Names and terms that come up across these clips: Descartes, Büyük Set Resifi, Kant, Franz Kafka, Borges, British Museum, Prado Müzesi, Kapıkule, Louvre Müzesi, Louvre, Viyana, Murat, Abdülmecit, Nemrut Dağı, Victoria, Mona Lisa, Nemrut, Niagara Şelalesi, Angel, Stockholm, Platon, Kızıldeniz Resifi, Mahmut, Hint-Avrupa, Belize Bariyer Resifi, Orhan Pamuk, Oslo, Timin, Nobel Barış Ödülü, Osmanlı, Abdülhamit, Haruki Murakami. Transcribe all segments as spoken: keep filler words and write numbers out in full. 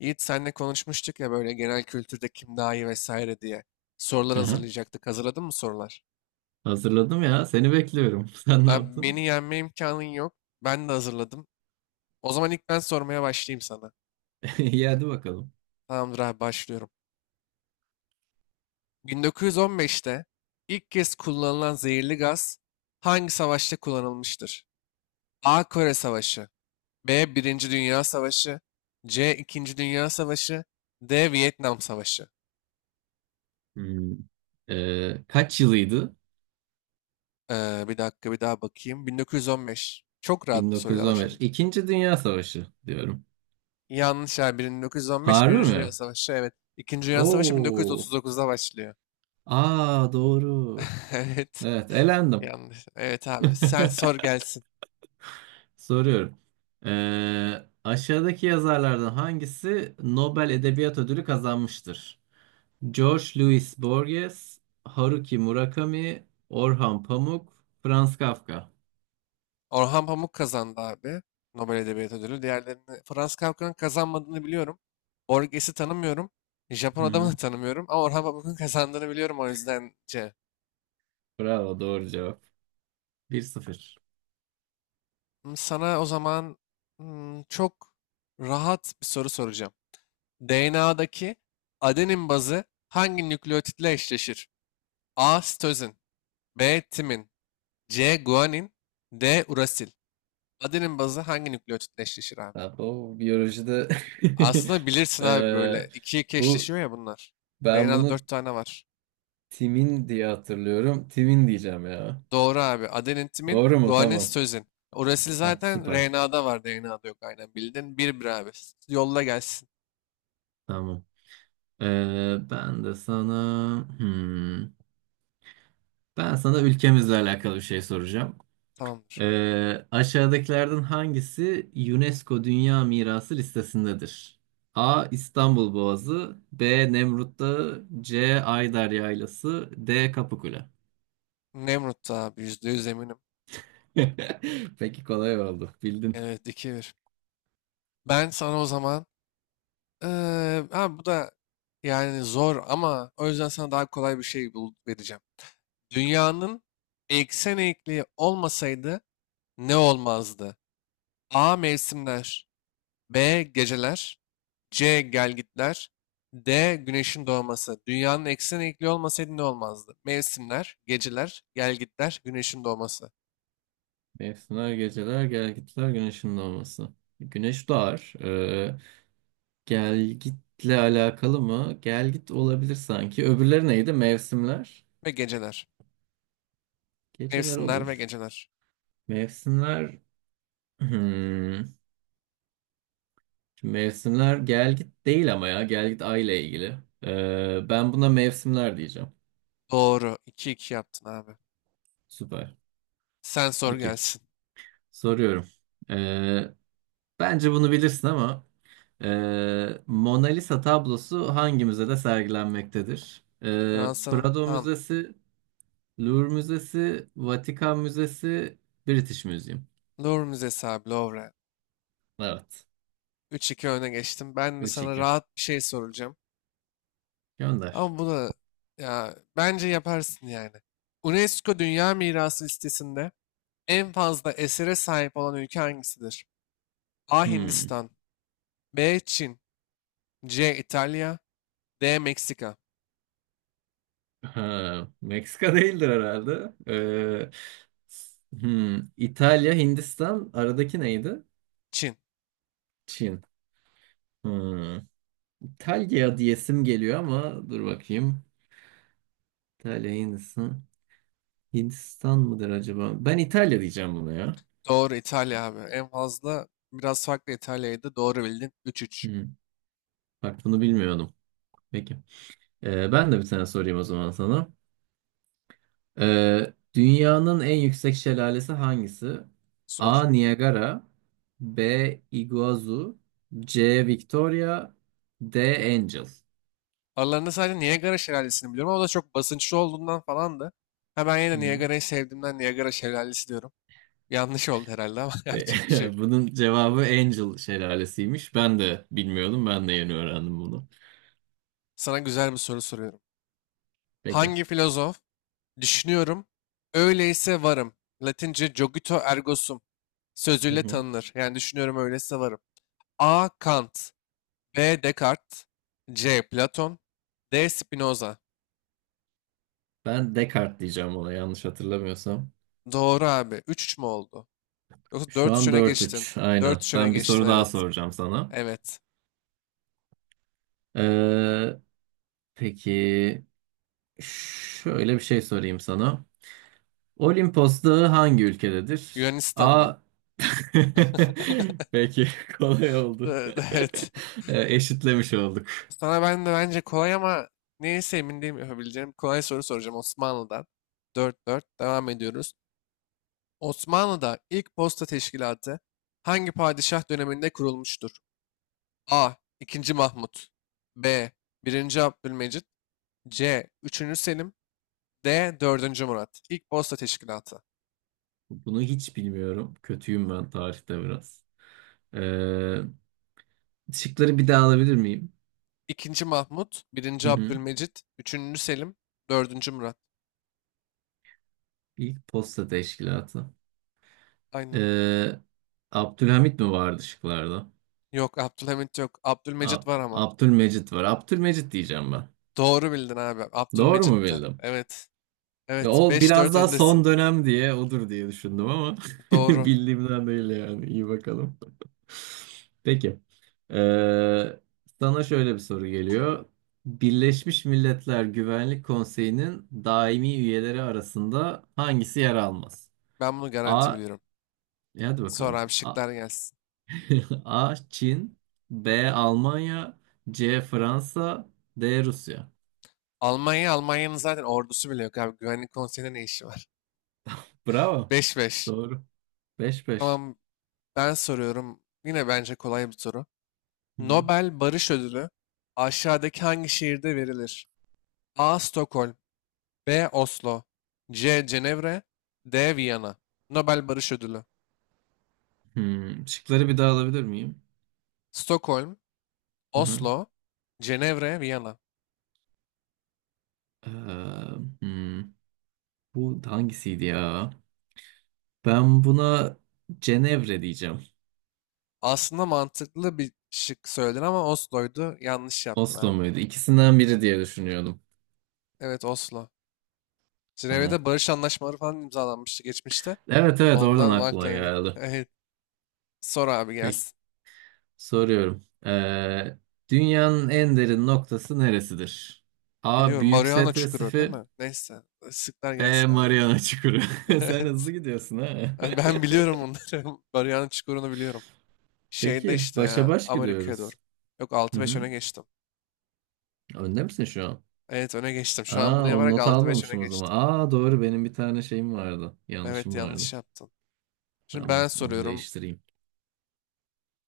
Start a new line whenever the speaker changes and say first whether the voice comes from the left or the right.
left: Yiğit senle konuşmuştuk ya böyle genel kültürde kim daha iyi vesaire diye. Sorular
right: Hı hı.
left: hazırlayacaktık. Hazırladın mı sorular?
right: Hazırladım ya. Seni bekliyorum. Sen ne
left: Abi
right: yaptın?
left: beni yenme imkanın yok. Ben de hazırladım. O zaman ilk ben sormaya başlayayım sana.
right: İyi hadi bakalım.
left: Tamamdır abi başlıyorum. bin dokuz yüz on beşte ilk kez kullanılan zehirli gaz hangi savaşta kullanılmıştır? A. Kore Savaşı. B. Birinci Dünya Savaşı. C. İkinci Dünya Savaşı. D. Vietnam Savaşı.
right: Hmm. Ee, kaç yılıydı?
left: Ee, bir dakika bir daha bakayım. bin dokuz yüz on beş. Çok rahat bir soruyla
right: bin dokuz yüz on beş.
left: başladı.
right: İkinci Dünya Savaşı diyorum.
left: Yanlış abi. bin dokuz yüz on beş
right: Harbi
left: Birinci Dünya
right: mi?
left: Savaşı. Evet. İkinci Dünya Savaşı
right: Oo.
left: bin dokuz yüz otuz dokuzda başlıyor.
right: Aa, doğru.
left: Evet.
right: Evet, elendim.
left: Yanlış. Evet abi. Sen sor gelsin.
right: Soruyorum. Ee, aşağıdaki yazarlardan hangisi Nobel Edebiyat Ödülü kazanmıştır? George Louis Borges, Haruki Murakami, Orhan Pamuk, Franz Kafka.
left: Orhan Pamuk kazandı abi. Nobel Edebiyat Ödülü. Diğerlerini, Franz Kafka'nın kazanmadığını biliyorum. Borges'i tanımıyorum. Japon adamı
right: Hı.
left: da tanımıyorum. Ama Orhan Pamuk'un kazandığını biliyorum, o yüzden C.
right: Bravo, doğru cevap. bir sıfır.
left: Hmm, sana o zaman hmm, çok rahat bir soru soracağım. D N A'daki adenin bazı hangi nükleotitle eşleşir? A. Sitozin. B. Timin. C. Guanin. D. Urasil. Adenin bazı hangi nükleotit eşleşir abi?
right: Abi, o biyolojide.
left: Aslında bilirsin abi,
right: eee,
left: böyle iki iki
right: bu
left: eşleşiyor ya bunlar.
right: ben
left: R N A'da
right: bunu
left: dört tane var.
right: timin diye hatırlıyorum. Timin diyeceğim ya.
left: Doğru abi. Adenin, timin,
right: Doğru mu?
left: guanin,
right: Tamam.
left: sitozin. Urasil
right: Ha,
left: zaten
right: süper.
left: R N A'da var, D N A'da yok. Aynen bildin. Bir bir abi. Yolla gelsin.
right: Tamam. Eee, ben de sana hmm, ben sana ülkemizle alakalı bir şey soracağım.
left: Tamamdır.
right: Ee, aşağıdakilerden hangisi UNESCO Dünya Mirası listesindedir? A. İstanbul Boğazı, B. Nemrut Dağı, C. Ayder Yaylası, D. Kapıkule.
left: Nemrut da abi, yüzde yüz eminim.
right: Peki, kolay oldu. Bildin.
left: Evet, iki bir. Ben sana o zaman eee abi, bu da yani zor, ama o yüzden sana daha kolay bir şey bul vereceğim. Dünyanın eksen eğikliği olmasaydı ne olmazdı? A. Mevsimler. B. Geceler. C. Gelgitler. D. Güneşin doğması. Dünyanın eksen eğikliği olmasaydı ne olmazdı? Mevsimler, geceler, gelgitler, güneşin doğması
right: Mevsimler, geceler, gelgitler, güneşin doğması. Güneş doğar. Ee, gelgitle alakalı mı? Gelgit olabilir sanki. Öbürleri neydi? Mevsimler.
left: ve geceler.
right: Geceler
left: Mevsimler ve
right: olur.
left: geceler.
right: Mevsimler... Hmm. Mevsimler gel git değil ama ya gel git ay ile ilgili. Ee, ben buna mevsimler diyeceğim.
left: Doğru. iki iki yaptın abi.
right: Süper.
left: Sen sor
right: Peki,
left: gelsin.
right: soruyorum. Ee, Bence bunu bilirsin ama ee, Mona Lisa tablosu hangi müzede sergilenmektedir? Ee,
left: Fransa'nın
right: Prado
left: tam
right: Müzesi, Louvre Müzesi, Vatikan Müzesi, British Museum.
left: Louvre Müzesi abi, Louvre.
right: Evet.
left: Üç iki öne geçtim. Ben de
right: Üç
left: sana
right: iki.
left: rahat bir şey soracağım.
right: Gönder.
left: Ama bu da, ya, bence yaparsın yani. UNESCO Dünya Mirası listesinde en fazla esere sahip olan ülke hangisidir? A.
right: Hmm.
left: Hindistan. B. Çin. C. İtalya. D. Meksika.
right: Ha, Meksika değildir herhalde. Ee, hmm, İtalya, Hindistan, aradaki neydi?
left: Çin.
right: Çin. Hmm. İtalya diyesim geliyor ama dur bakayım. İtalya, Hindistan. Hindistan mıdır acaba? Ben İtalya diyeceğim buna ya.
left: Doğru, İtalya abi. En fazla biraz farklı, İtalya'ydı. Doğru bildin. üç üç.
right: Hmm. Bak, bunu bilmiyordum. Peki. Ee, ben de bir tane sorayım o zaman sana. Ee, dünyanın en yüksek şelalesi hangisi?
left: Sor.
right: A. Niagara, B. Iguazu, C. Victoria, D. Angel.
left: Aralarında sadece Niagara Şelalesi'ni biliyorum, ama o da çok basınçlı olduğundan falandı. Ha, ben yine
right: Hı
left: de
right: hı.
left: Niagara'yı sevdiğimden Niagara Şelalesi diyorum. Yanlış oldu herhalde ama
right: Ve
left: yapacak bir şey yok.
right: bunun cevabı Angel şelalesiymiş. Ben de bilmiyordum. Ben de yeni öğrendim bunu.
left: Sana güzel bir soru soruyorum.
right: Peki.
left: Hangi filozof düşünüyorum, öyleyse varım, Latince cogito ergo sum
right: Hı
left: sözüyle
right: hı.
left: tanınır? Yani düşünüyorum, öyleyse varım. A. Kant. B. Descartes. C. Platon. D. Spinoza.
right: Ben Descartes diyeceğim ona, yanlış hatırlamıyorsam.
left: Doğru abi. Üç üç mü oldu? Yoksa
right: Şu
left: dört üç
right: an
left: öne
right: dört
left: geçtin.
right: üç.
left: Dört
right: Aynen.
left: üç öne
right: Ben bir
left: geçtin,
right: soru daha
left: evet.
right: soracağım sana.
left: Evet.
right: Ee, peki, şöyle bir şey sorayım sana. Olimpos Dağı hangi ülkededir?
left: Yunanistan'da.
right: A. Peki, kolay oldu.
left: Evet. Evet.
right: E, Eşitlemiş olduk.
left: Sana ben de bence kolay, ama neyse, emin değilim yapabileceğim. Kolay soru soracağım Osmanlı'dan. Dört dört devam ediyoruz. Osmanlı'da ilk posta teşkilatı hangi padişah döneminde kurulmuştur? A. ikinci. Mahmut. B. Birinci Abdülmecit. C. Üçüncü Selim. D. Dördüncü Murat. İlk posta teşkilatı:
right: Bunu hiç bilmiyorum. Kötüyüm ben tarihte biraz. E, şıkları bir daha alabilir miyim?
left: ikinci. Mahmut,
right: Hı
left: Birinci
right: hı.
left: Abdülmecit, Üçüncü Selim, Dördüncü Murat.
right: İlk posta teşkilatı.
left: Aynen.
right: E, Abdülhamit mi vardı şıklarda?
left: Yok, Abdülhamit yok. Abdülmecit
right: A-
left: var ama.
right: Abdülmecit var. Abdülmecit diyeceğim ben.
left: Doğru bildin abi.
right: Doğru mu
left: Abdülmecit'ti.
right: bildim?
left: Evet.
right: Ya
left: Evet.
right: o
left: Beş
right: biraz
left: dört
right: daha son
left: öndesin.
right: dönem diye odur diye düşündüm ama
left: Doğru.
right: bildiğimden değil yani. İyi bakalım. Peki. Ee, Sana şöyle bir soru geliyor. Birleşmiş Milletler Güvenlik Konseyi'nin daimi üyeleri arasında hangisi yer almaz?
left: Ben bunu garanti
right: A.
left: biliyorum.
right: e Hadi
left: Sonra
right: bakalım.
left: abi
right: A,
left: şıklar gelsin.
right: A. Çin, B. Almanya, C. Fransa, D. Rusya.
left: Almanya, Almanya'nın zaten ordusu bile yok abi. Güvenlik konseyinde ne işi var?
right: Bravo.
left: beş beş.
right: Doğru. Beş beş.
left: Tamam, ben soruyorum. Yine bence kolay bir soru. Nobel Barış Ödülü aşağıdaki hangi şehirde verilir? A. Stockholm. B. Oslo. C. Cenevre. D. Viyana. Nobel Barış Ödülü.
right: Hmm, şıkları bir daha alabilir miyim?
left: Stockholm,
right: Hı hı.
left: Oslo, Cenevre, Viyana.
right: Ee, hmm, Bu hangisiydi ya? Ben buna Cenevre diyeceğim.
left: Aslında mantıklı bir şık söyledin, ama Oslo'ydu. Yanlış yaptın
right: Oslo
left: abi.
right: muydu? İkisinden biri diye düşünüyordum.
left: Evet, Oslo.
right: Tamam.
left: Cenevre'de barış anlaşmaları falan imzalanmıştı geçmişte.
right: Evet, evet, oradan
left: Ondan
right: aklıma
left: vakla.
right: geldi.
left: Evet, sor abi
right: Peki,
left: gelsin.
right: soruyorum. Ee, dünyanın en derin noktası neresidir? A.
left: Biliyorum,
right: Büyük
left: Mariana
right: Set
left: Çukuru değil
right: Resifi,
left: mi? Neyse, sıklar
right: B.
left: gelsin abi.
right: Mariana Çukuru. Sen hızlı
left: Evet.
right: gidiyorsun ha.
left: Ben ben biliyorum onları. Mariana Çukuru'nu biliyorum. Şeyde
right: Peki,
left: işte
right: başa
left: ya,
right: baş
left: Amerika'ya doğru.
right: gidiyoruz.
left: Yok, altı
right: Hı
left: beş
right: hı.
left: öne geçtim.
right: Önde misin şu an?
left: Evet, öne geçtim. Şu an bunu
right: Aa, o
left: yaparak
right: not
left: altı beş öne
right: almamışım o zaman.
left: geçtim.
right: Aa, doğru, benim bir tane şeyim vardı.
left: Evet,
right: Yanlışım
left: yanlış
right: vardı.
left: yaptın. Şimdi
right: Tamam,
left: ben
right: onu
left: soruyorum.
right: değiştireyim.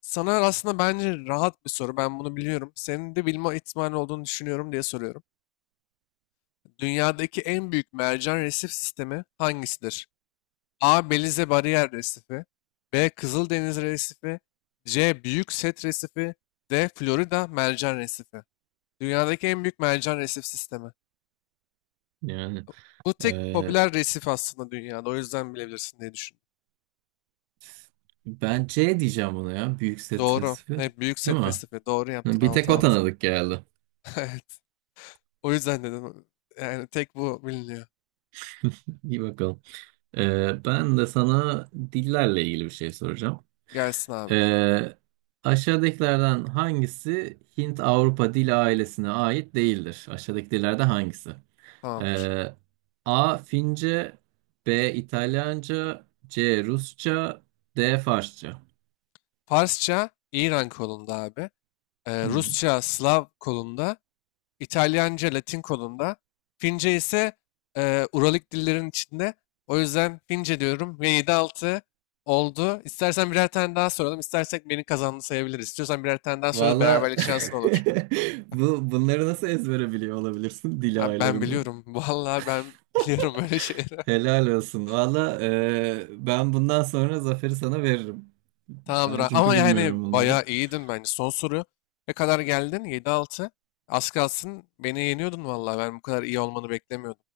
left: Sana aslında bence rahat bir soru. Ben bunu biliyorum. Senin de bilme ihtimali olduğunu düşünüyorum diye soruyorum. Dünyadaki en büyük mercan resif sistemi hangisidir? A. Belize Bariyer Resifi. B. Kızıldeniz Resifi. C. Büyük Set Resifi. D. Florida Mercan Resifi. Dünyadaki en büyük mercan resif sistemi.
right: Yani
left: Bu tek
right: e,
left: popüler resif aslında dünyada. O yüzden bilebilirsin diye düşündüm.
right: ben C diyeceğim buna ya. Büyük
left: Doğru.
right: stresi.
left: Evet, Büyük
right: Değil
left: Set
right: mi?
left: Resifi. Doğru yaptın.
right: Bir tek
left: Altı
right: o
left: altı.
right: tanıdık geldi.
left: Evet. O yüzden dedim. Yani tek bu biliniyor.
right: İyi bakalım. E, ben de sana dillerle ilgili bir şey soracağım.
left: Gelsin abi.
right: E, Aşağıdakilerden hangisi Hint-Avrupa dil ailesine ait değildir? Aşağıdaki dillerde hangisi?
left: Tamamdır.
right: Ee, A. Fince, B. İtalyanca, C. Rusça, D. Farsça.
left: Farsça İran kolunda abi. Ee,
right: Hmm.
left: Rusça Slav kolunda. İtalyanca Latin kolunda. Fince ise e, Uralik dillerin içinde. O yüzden Fince diyorum ve yedi altı oldu. İstersen birer tane daha soralım. İstersek beni kazandı sayabiliriz. İstiyorsan birer tane daha sorarız.
right: Valla,
left: Beraberlik şansın olur.
right: bu, bunları nasıl ezbere biliyor olabilirsin dil
left: Abi ben
right: ayarlarını?
left: biliyorum. Vallahi ben biliyorum böyle şeyleri.
right: Helal olsun. Valla, e, ben bundan sonra zaferi sana veririm.
left: Tamamdır
right: Ben
left: abi.
right: çünkü
left: Ama yani
right: bilmiyorum
left: bayağı
right: bunları.
left: iyiydin bence. Son soru, ne kadar geldin? yedi altı. Az kalsın beni yeniyordun vallahi. Ben bu kadar iyi olmanı beklemiyordum.